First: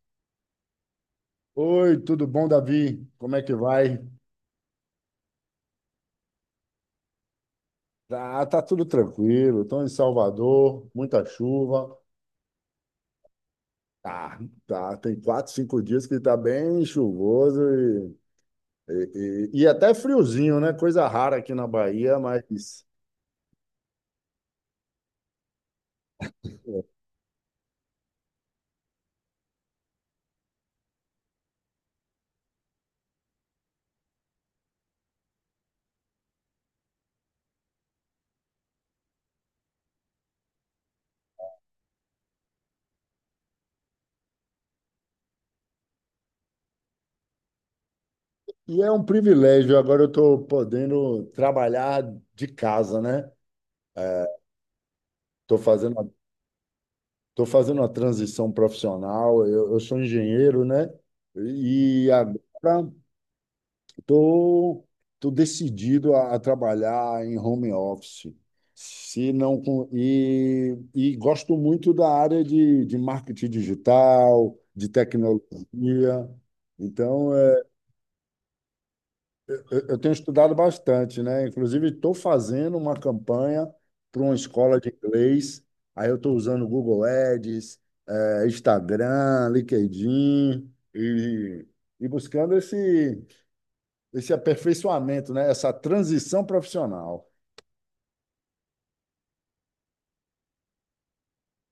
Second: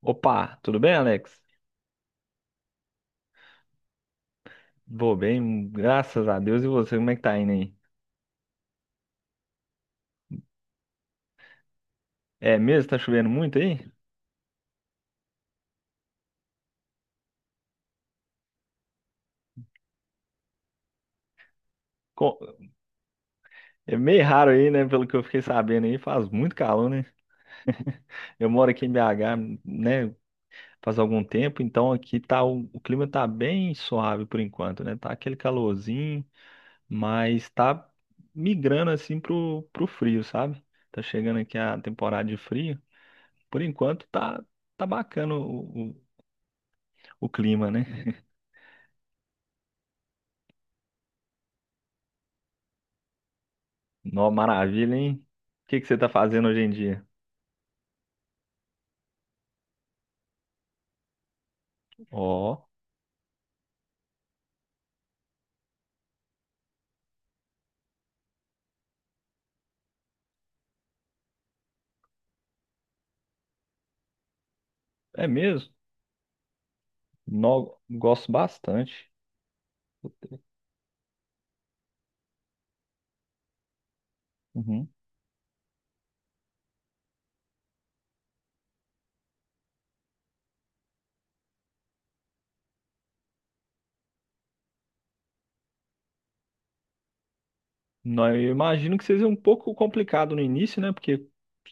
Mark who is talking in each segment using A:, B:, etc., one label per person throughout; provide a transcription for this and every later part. A: Opa, tudo bem, Alex?
B: Oi, tudo bom, Davi? Como é que vai?
A: Vou bem, graças a Deus. E você, como é que tá indo aí?
B: Tá, tudo tranquilo. Estou em Salvador, muita chuva.
A: É mesmo? Tá chovendo muito aí?
B: Tá, tá. Tem quatro, cinco dias que tá bem chuvoso e até friozinho, né? Coisa rara aqui na Bahia,
A: Co-
B: mas.
A: É meio raro aí, né? Pelo que eu fiquei sabendo aí, faz muito
B: é,
A: calor, né? Eu moro aqui em BH, né? Faz algum tempo, então aqui tá o clima tá bem suave por enquanto, né? Tá aquele calorzinho, mas tá migrando assim pro frio, sabe? Tá chegando aqui a temporada de frio. Por enquanto tá bacana o clima, né?
B: E é um privilégio. Agora eu estou podendo trabalhar de casa, né?
A: Nó, maravilha, hein?
B: Estou
A: O que que
B: fazendo,
A: você tá
B: estou
A: fazendo hoje em dia?
B: fazendo uma transição profissional. Eu sou engenheiro, né? E
A: Ó,
B: agora Estou tô, tô decidido a trabalhar em home office. Se não, e gosto muito da área de marketing digital, de
A: é
B: tecnologia.
A: mesmo?
B: Então,
A: Nó, gosto bastante.
B: eu tenho estudado bastante, né? Inclusive, estou fazendo uma campanha para uma escola de
A: Uhum.
B: inglês. Aí eu estou usando o Google Ads, Instagram, LinkedIn e buscando esse aperfeiçoamento, né? Essa transição profissional.
A: Nó, eu imagino que seja um pouco complicado no início, né? Porque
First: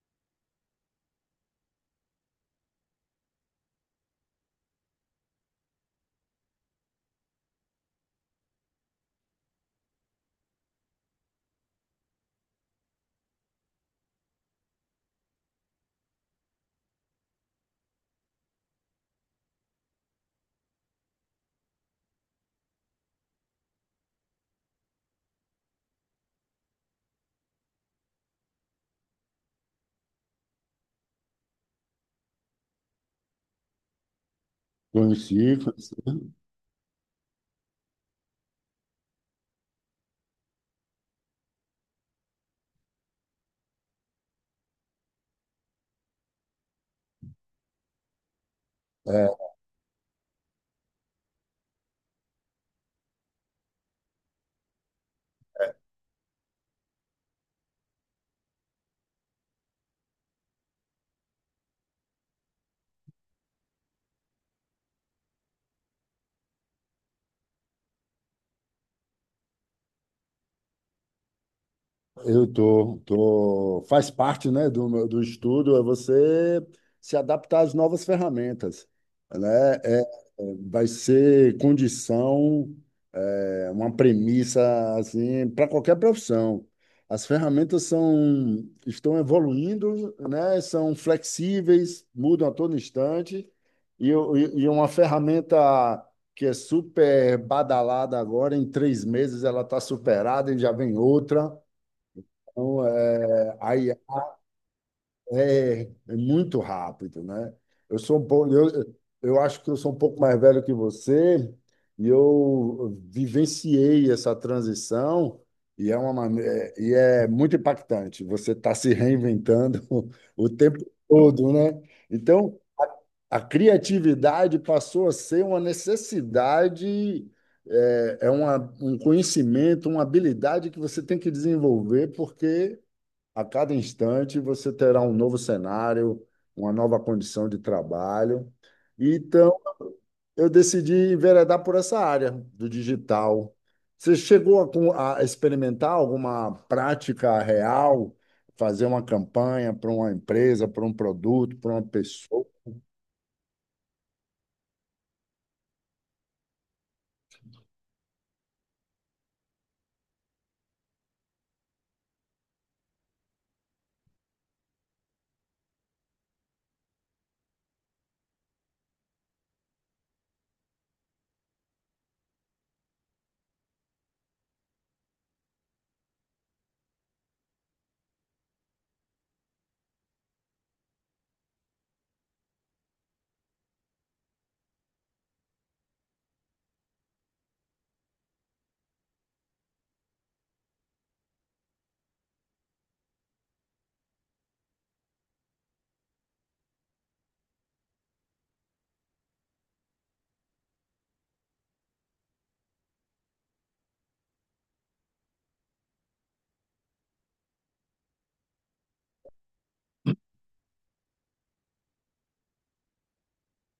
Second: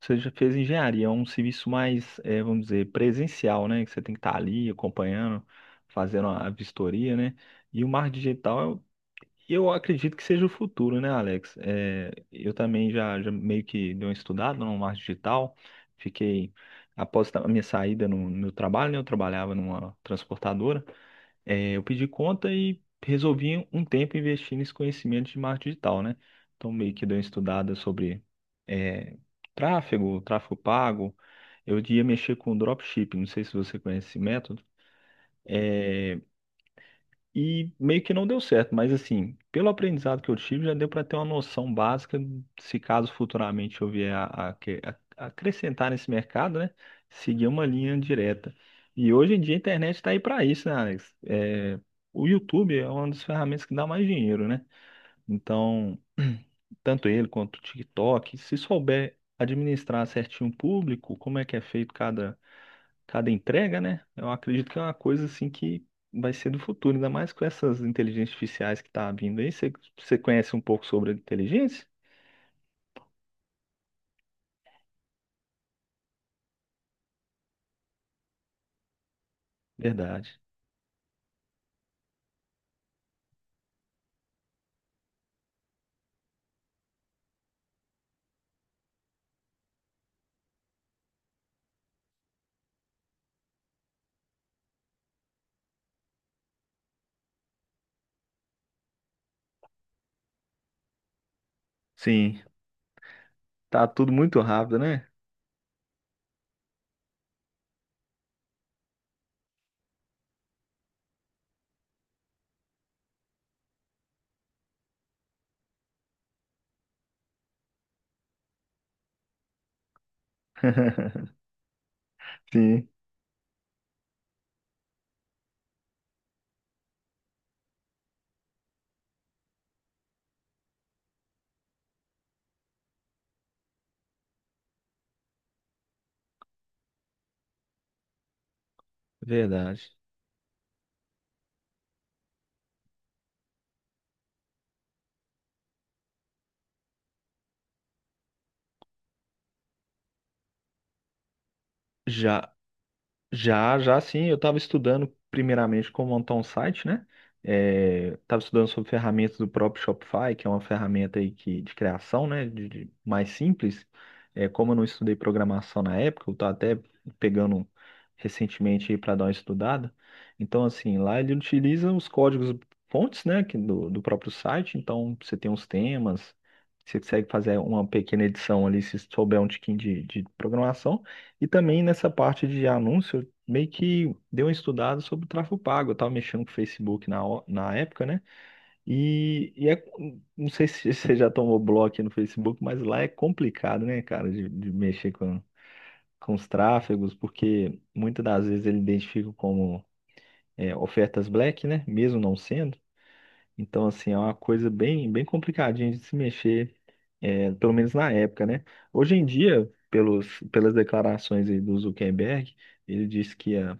A: você já fez engenharia, é um serviço mais, vamos dizer, presencial, né? Que você tem que estar ali acompanhando, fazendo a vistoria, né? E o marketing digital eu acredito que seja o futuro, né, Alex? É, eu também já meio que dei uma estudada no marketing digital. Fiquei, após a minha saída no meu trabalho, né, eu trabalhava numa transportadora. É, eu pedi conta e resolvi um tempo investir nesse conhecimento de marketing digital, né? Então, meio que dei uma estudada sobre é, tráfego pago. Eu ia mexer com dropshipping, não sei se você conhece esse método.
B: Conheci, conheci.
A: E meio que não deu certo, mas assim, pelo aprendizado que eu tive, já deu para ter uma noção básica, se caso futuramente eu vier a acrescentar nesse mercado, né? Seguir uma linha direta. E hoje em
B: É,
A: dia a internet está aí para isso, né, Alex? É, o YouTube é uma das ferramentas que dá mais dinheiro, né? Então, tanto ele quanto o TikTok, se souber administrar certinho o público, como é que é feito cada entrega, né? Eu acredito que é uma coisa assim que vai ser do futuro, ainda mais com essas inteligências artificiais que tá vindo aí. Você conhece um pouco sobre a inteligência?
B: Eu tô, faz parte, né, do estudo é você se adaptar às novas ferramentas, né?
A: Verdade.
B: Vai ser condição, uma premissa assim para qualquer profissão. Estão evoluindo, né? São flexíveis, mudam a todo instante e uma ferramenta que é super badalada agora, em três meses ela está superada e já vem outra.
A: Sim,
B: Então,
A: tá tudo muito rápido, né?
B: é, é muito rápido, né? Eu sou um pouco, eu, eu acho que eu sou um pouco mais velho que você e eu vivenciei essa transição, e é muito impactante. Você está se reinventando o tempo todo, né? Então,
A: Sim,
B: a criatividade passou a ser uma necessidade, um conhecimento, uma habilidade que você tem que desenvolver porque a cada instante você terá um novo cenário, uma nova condição de trabalho. Então,
A: verdade.
B: eu decidi enveredar por essa área do digital. Você chegou a experimentar alguma prática real, fazer uma campanha para uma empresa, para um produto, para uma pessoa?
A: Já já, sim, eu estava estudando primeiramente como montar um site, né? É, estava estudando sobre ferramentas do próprio Shopify, que é uma ferramenta aí que, de criação, né? Mais simples. É, como eu não estudei programação na época, eu estou até pegando recentemente aí para dar uma estudada. Então, assim, lá ele utiliza os códigos fontes, né? Que do próprio site. Então, você tem os temas, você consegue fazer uma pequena edição ali se souber um tiquinho de programação. E também nessa parte de anúncios meio que dei uma estudada sobre o tráfego pago. Eu tava mexendo com o Facebook na, na época, né? E, e é, não sei se você já tomou bloco no Facebook, mas lá é complicado, né, cara, de mexer com os tráfegos, porque muitas das vezes ele identifica como ofertas black, né? Mesmo não sendo. Então, assim, é uma coisa bem, bem complicadinha de se mexer, pelo menos na época, né? Hoje em dia, pelas declarações aí do Zuckerberg, ele disse que ia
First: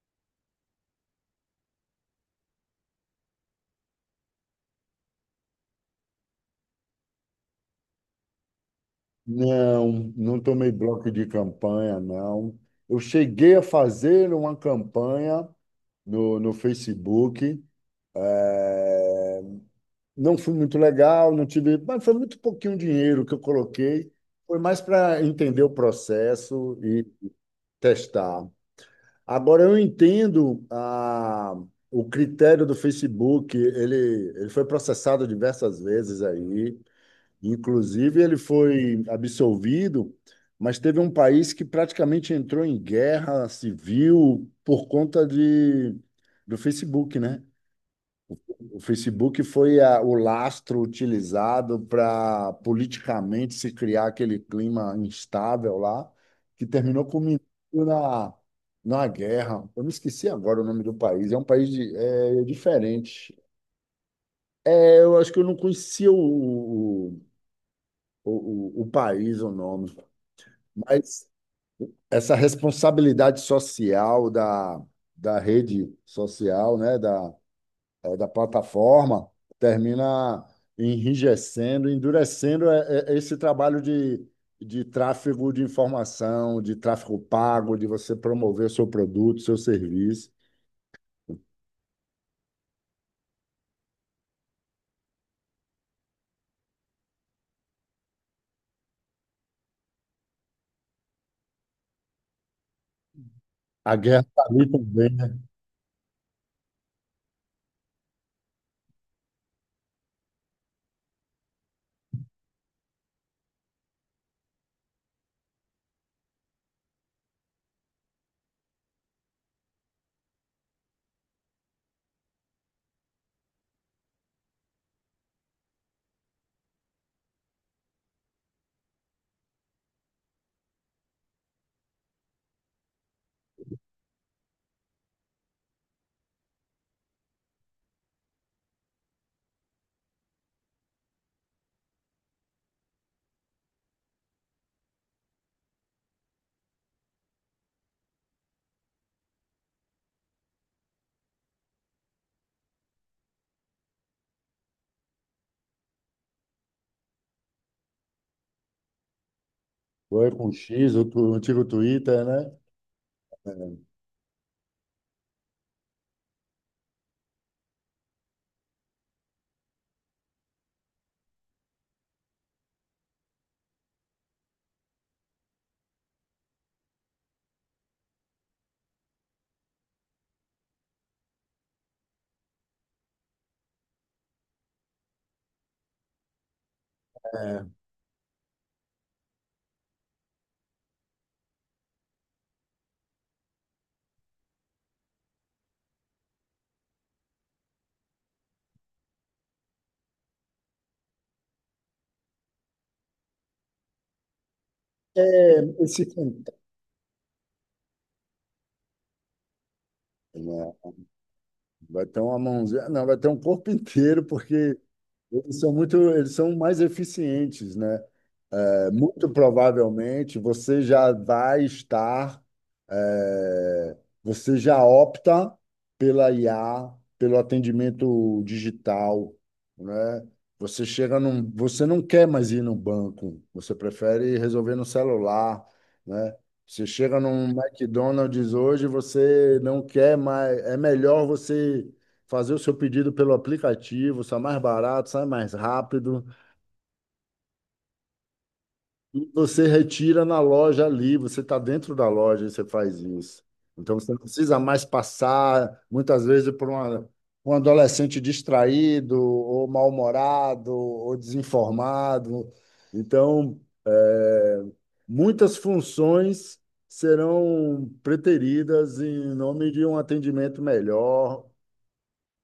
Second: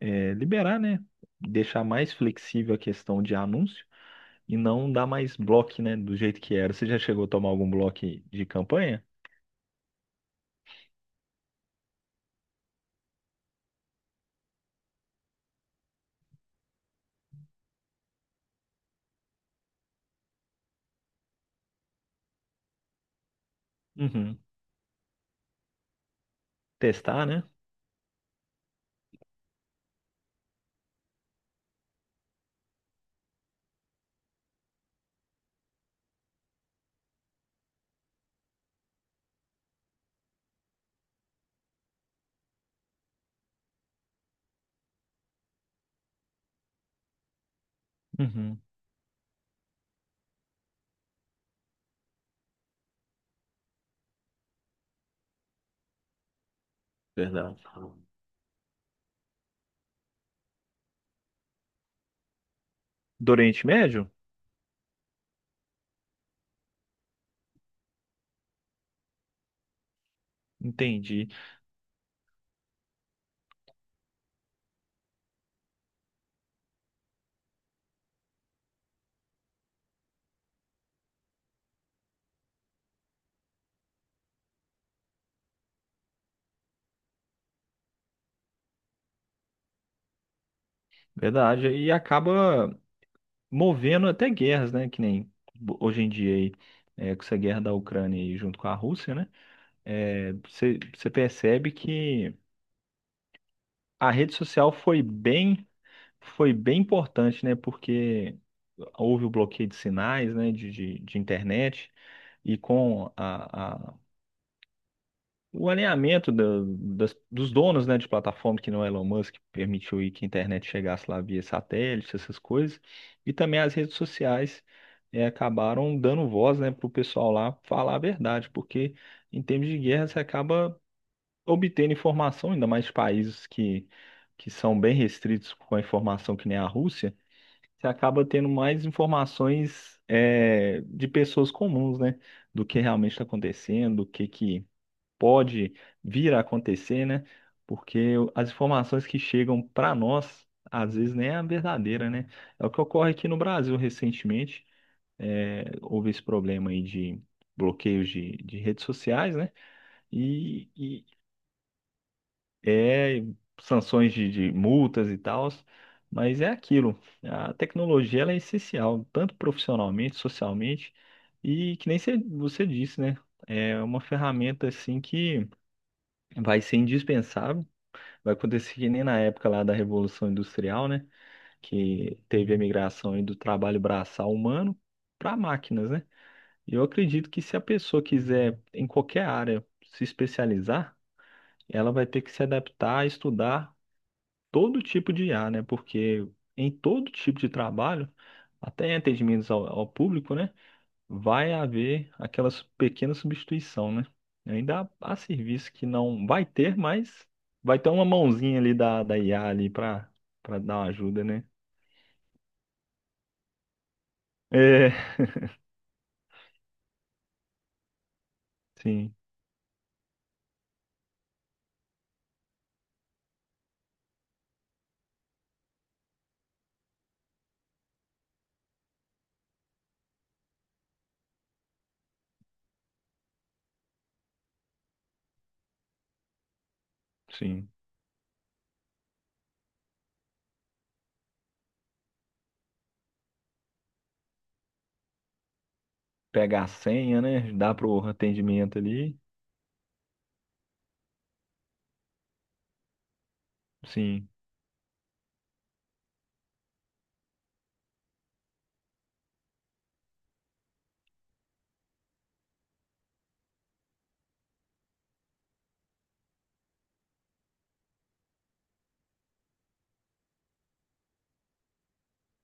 A: liberar, né? Deixar mais flexível a questão de anúncio e não dar mais bloco, né? Do jeito que era. Você já chegou a tomar algum bloco de campanha?
B: Não, não tomei bloco de campanha, não. Eu cheguei a fazer uma campanha no Facebook não fui muito legal, não tive, mas foi muito pouquinho dinheiro que eu coloquei.
A: Uhum.
B: Foi mais para entender o processo e
A: Testar, né?
B: testar. Agora eu entendo o critério do Facebook, ele foi processado diversas vezes aí, inclusive ele foi absolvido, mas teve um país que praticamente entrou em guerra civil por conta do Facebook, né?
A: Uhum.
B: O Facebook foi o lastro utilizado para politicamente se criar aquele clima instável lá, que terminou culminando
A: Verdade.
B: na, na guerra. Eu me esqueci agora o nome do país. É um país é
A: Do
B: diferente.
A: Oriente Médio?
B: É, eu acho que eu não conhecia o, o país, o nome, mas
A: Entendi.
B: essa responsabilidade social da rede social, né, da plataforma termina enrijecendo, endurecendo esse trabalho de tráfego de informação, de tráfego pago, de você promover seu produto, seu serviço.
A: Verdade. E acaba movendo até guerras, né? Que nem hoje em dia aí, é, com essa guerra da Ucrânia aí junto com a Rússia, né? É, você percebe que
B: A
A: a
B: guerra
A: rede
B: está ali
A: social foi
B: também, né?
A: bem. Foi bem importante, né? Porque houve o bloqueio de sinais, né? De internet e com o alinhamento dos donos, né? De plataforma que não é Elon Musk permitiu aí que a internet chegasse lá via satélite, essas coisas e também as redes sociais acabaram dando voz, né? Para o pessoal lá falar a verdade, porque em termos de guerra você acaba obtendo informação, ainda mais de países que são bem restritos com a informação que nem a Rússia você acaba tendo mais informações de pessoas comuns, né? Do que realmente está acontecendo, do que pode vir a acontecer, né? Porque as informações que chegam para nós, às vezes nem é a verdadeira, né? É o que ocorre aqui no Brasil recentemente. É, houve esse problema aí de bloqueios de redes sociais, né?
B: Foi com o X,
A: E,
B: o antigo Twitter, né?
A: e sanções de multas e tal, mas é aquilo. A tecnologia ela é essencial, tanto profissionalmente, socialmente, e que nem você disse, né? É uma ferramenta assim que vai ser indispensável. Vai acontecer que nem na época lá da Revolução Industrial, né? Que teve a migração aí do trabalho braçal humano para máquinas, né? E eu acredito que se a
B: É,
A: pessoa quiser, em qualquer área, se especializar, ela vai ter que se adaptar, estudar todo tipo de IA, né? Porque em todo tipo de trabalho, até em atendimentos ao público, né? Vai haver aquela pequena substituição, né? Ainda há serviço que
B: esse
A: não vai
B: cantar,
A: ter, mas vai ter uma mãozinha ali da IA ali para
B: né?
A: dar uma ajuda, né?
B: Vai ter uma mãozinha, não, vai ter um corpo inteiro, porque
A: É,
B: eles são mais eficientes, né? É,
A: sim,
B: muito provavelmente você já vai estar, é, você já opta pela IA, pelo atendimento digital, né? Você não quer mais ir no banco, você prefere resolver no celular, né? Você chega num
A: sim.
B: McDonald's hoje, você não quer mais, é melhor você fazer o seu pedido pelo aplicativo, sai mais barato, sai mais rápido,
A: Pegar a senha, né? Dá pro atendimento ali.
B: e você retira na loja ali, você está dentro da loja e você faz isso. Então você não
A: Sim,
B: precisa mais passar, muitas vezes, por um adolescente distraído, ou mal-humorado, ou desinformado. Então, é, muitas funções serão preteridas em nome de um atendimento melhor,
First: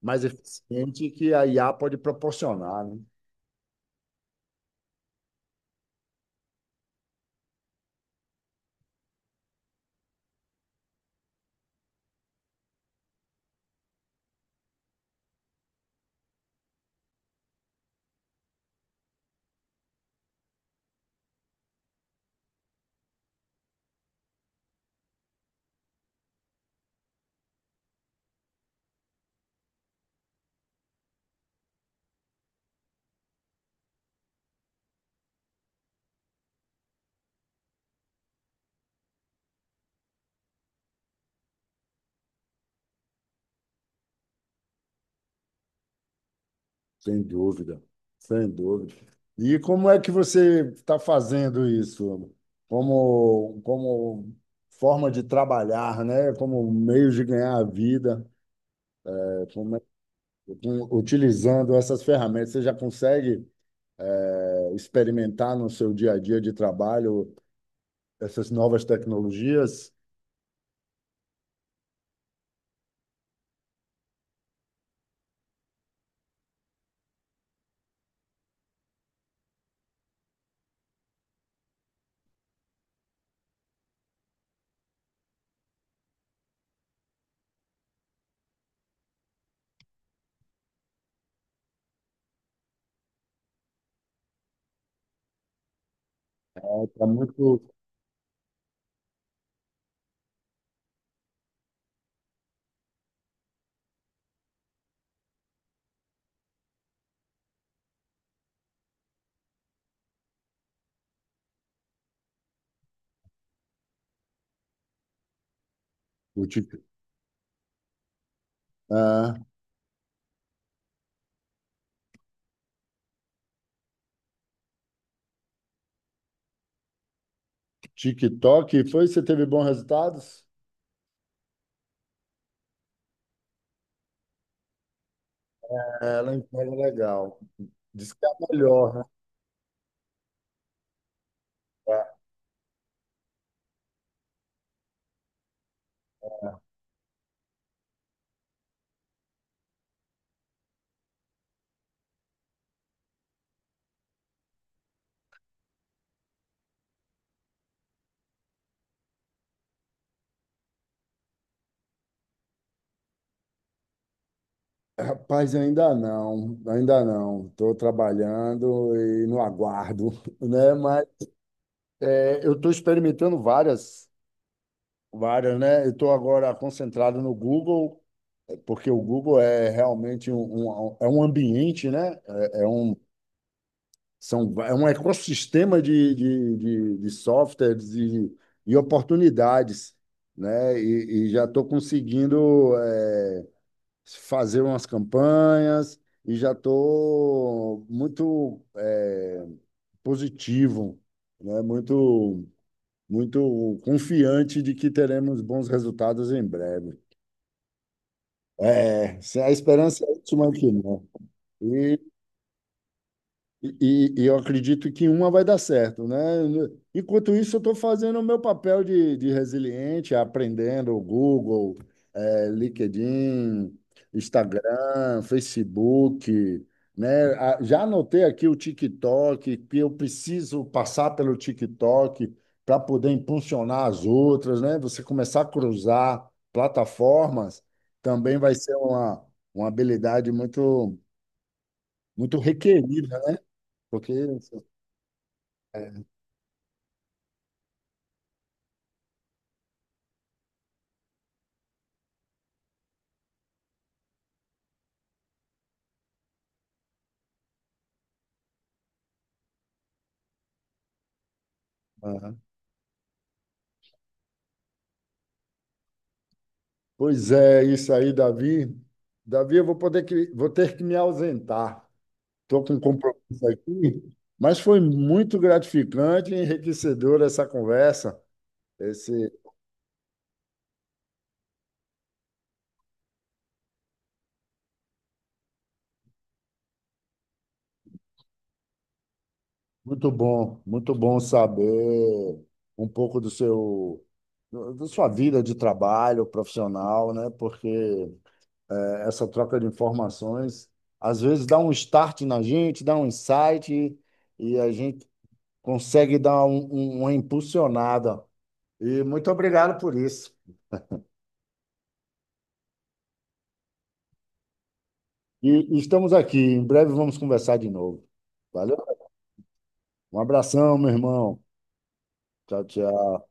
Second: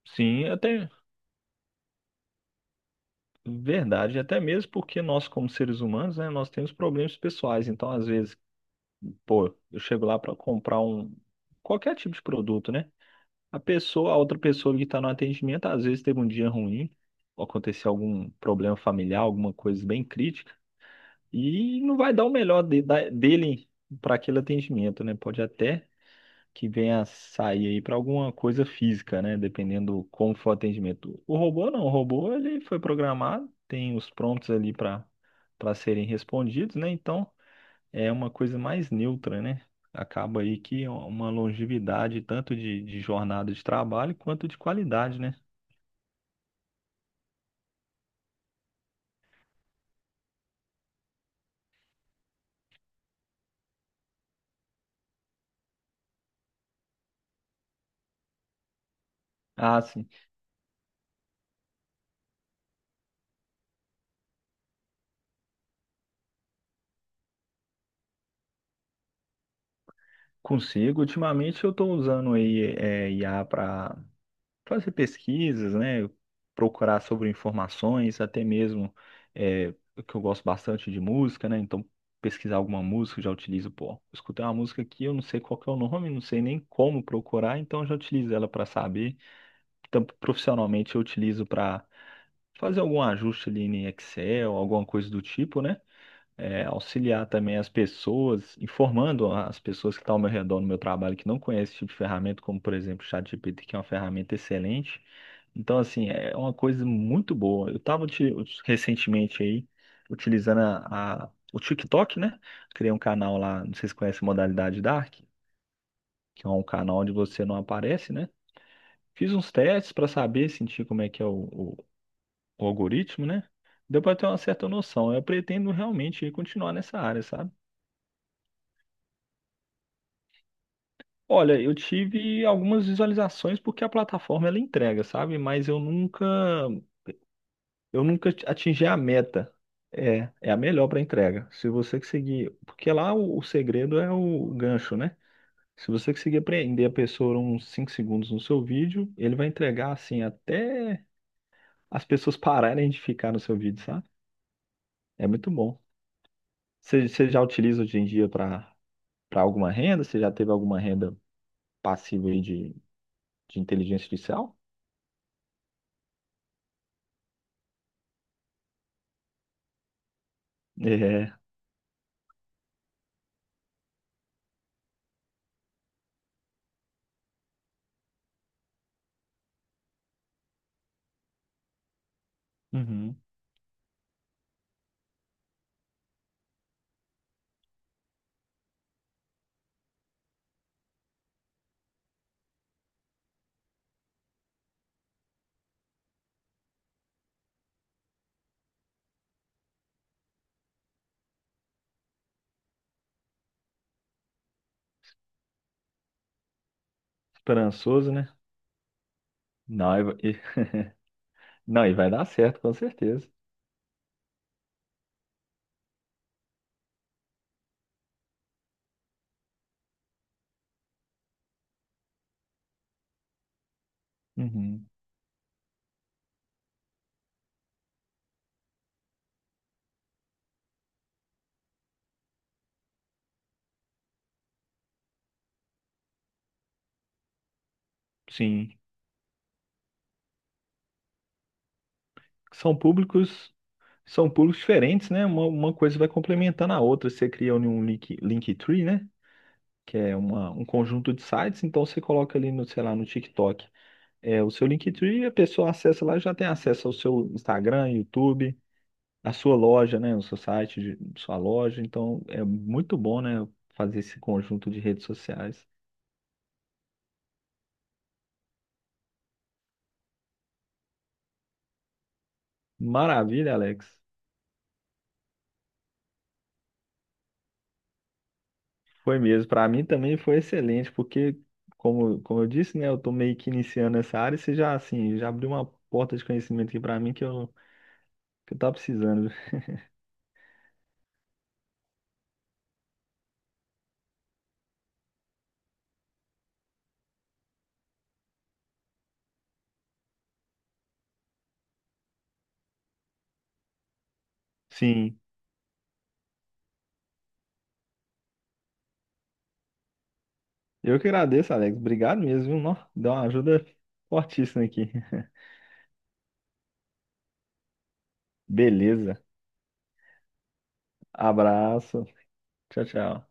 B: mais
A: sim, até
B: eficiente, que a IA pode proporcionar, né?
A: verdade, até mesmo porque nós, como seres humanos, né, nós temos problemas pessoais, então às vezes pô, eu chego lá para comprar um qualquer tipo de produto, né? A pessoa, a outra pessoa que está no atendimento, às vezes teve um dia ruim, ou aconteceu algum problema familiar, alguma coisa bem crítica, e não vai dar o melhor dele para aquele atendimento, né? Pode até que venha a sair aí para alguma coisa física, né? Dependendo como for o atendimento. O robô não, o robô ele foi programado, tem os prompts ali para serem respondidos, né? Então é uma coisa mais neutra, né? Acaba aí que é uma longevidade tanto de jornada de trabalho quanto de qualidade, né?
B: Sem dúvida, sem dúvida. E como é que você está fazendo isso? Como forma de trabalhar, né? Como meio de ganhar a vida, É, como é-
A: Ah, sim,
B: utilizando essas ferramentas, você já consegue experimentar no seu dia a dia de trabalho essas novas tecnologias?
A: consigo. Ultimamente eu estou usando aí IA para fazer pesquisas, né? Procurar sobre informações, até mesmo é, que eu gosto bastante de música, né? Então pesquisar alguma música, eu já utilizo, pô, escutei uma música aqui, eu não sei qual que é o nome, não sei nem como procurar, então eu já utilizo ela para saber. Então, profissionalmente eu utilizo para fazer algum ajuste ali em Excel, alguma coisa do tipo, né? É,
B: Está
A: auxiliar também
B: muito
A: as pessoas, informando as pessoas que estão ao meu redor no meu trabalho que não conhecem esse tipo de ferramenta, como por exemplo o ChatGPT, que é uma ferramenta excelente. Então, assim, é uma coisa muito boa. Eu estava recentemente aí utilizando o TikTok, né? Criei um canal lá, não sei se conhece a modalidade Dark,
B: o
A: que é um
B: Tik-
A: canal onde você não aparece, né? Fiz
B: ah,
A: uns testes para saber, sentir como é que é o algoritmo, né? Deu para ter uma certa noção. Eu pretendo realmente continuar nessa área, sabe?
B: TikTok, foi? Você teve bons resultados?
A: Olha, eu tive algumas visualizações porque a plataforma ela entrega, sabe? Mas
B: É, ela entrega legal.
A: eu
B: Diz que é
A: nunca
B: a
A: atingi
B: melhor,
A: a
B: né?
A: meta. É, é a melhor para entrega. Se você
B: É.
A: seguir, porque lá o segredo é o gancho, né? Se você conseguir prender a pessoa uns 5 segundos no seu vídeo, ele vai entregar assim até as pessoas pararem de ficar no seu vídeo, sabe? É muito bom. Você já utiliza hoje em dia para alguma renda? Você já teve alguma renda passiva aí de inteligência artificial?
B: Rapaz, ainda não, ainda não. Estou trabalhando e no aguardo, né? Mas
A: É,
B: é, eu estou experimentando várias, né? Eu estou agora concentrado no Google, é, porque o Google é realmente é um ambiente, né?
A: uhum.
B: É um ecossistema de softwares e oportunidades, né? E já estou conseguindo. É, fazer umas campanhas e já estou muito positivo, né? Muito, muito confiante de que teremos bons resultados em breve.
A: Esperançoso, né?
B: É, se a
A: Não,
B: esperança é última que não.
A: não, e
B: E
A: vai dar certo, com certeza.
B: Eu acredito que uma vai dar certo, né? Enquanto isso, eu estou fazendo o meu papel de resiliente, aprendendo o Google, LinkedIn,
A: Uhum.
B: Instagram, Facebook, né? Ah, já anotei aqui o TikTok, que eu preciso passar pelo TikTok para poder impulsionar as outras, né? Você começar a cruzar plataformas também vai ser
A: Sim.
B: uma habilidade muito, muito
A: São
B: requerida, né?
A: públicos,
B: Porque
A: são públicos diferentes, né? Uma coisa vai complementando a outra. Você cria um link, Linktree, né? Que é um conjunto de sites, então você coloca ali no, sei lá, no TikTok. É, o seu Linktree, a pessoa acessa lá e já tem acesso ao seu Instagram, YouTube. Na sua loja, né, no seu site, sua loja. Então
B: aham.
A: é muito bom, né, fazer esse conjunto de redes sociais.
B: Pois é, isso aí, Davi. Davi, eu vou ter que me ausentar. Estou com um compromisso
A: Maravilha, Alex.
B: aqui, mas foi muito gratificante e enriquecedora essa conversa. Esse,
A: Foi mesmo. Para mim também foi excelente, porque como eu disse, né, eu tô meio que iniciando essa área e você já assim, já abriu uma porta de conhecimento aqui para mim que eu tava precisando.
B: muito bom saber um pouco do da sua vida de trabalho profissional, né? Porque essa troca de informações às vezes dá um start na gente, dá um insight e a gente
A: Sim.
B: consegue dar uma impulsionada. E muito obrigado por isso.
A: Eu que agradeço, Alex. Obrigado mesmo, viu? Nó, deu uma ajuda fortíssima aqui.
B: E estamos aqui. Em breve vamos conversar de novo. Valeu?
A: Beleza.
B: Um abração, meu irmão.
A: Abraço.
B: Tchau,
A: Tchau,
B: tchau.
A: tchau.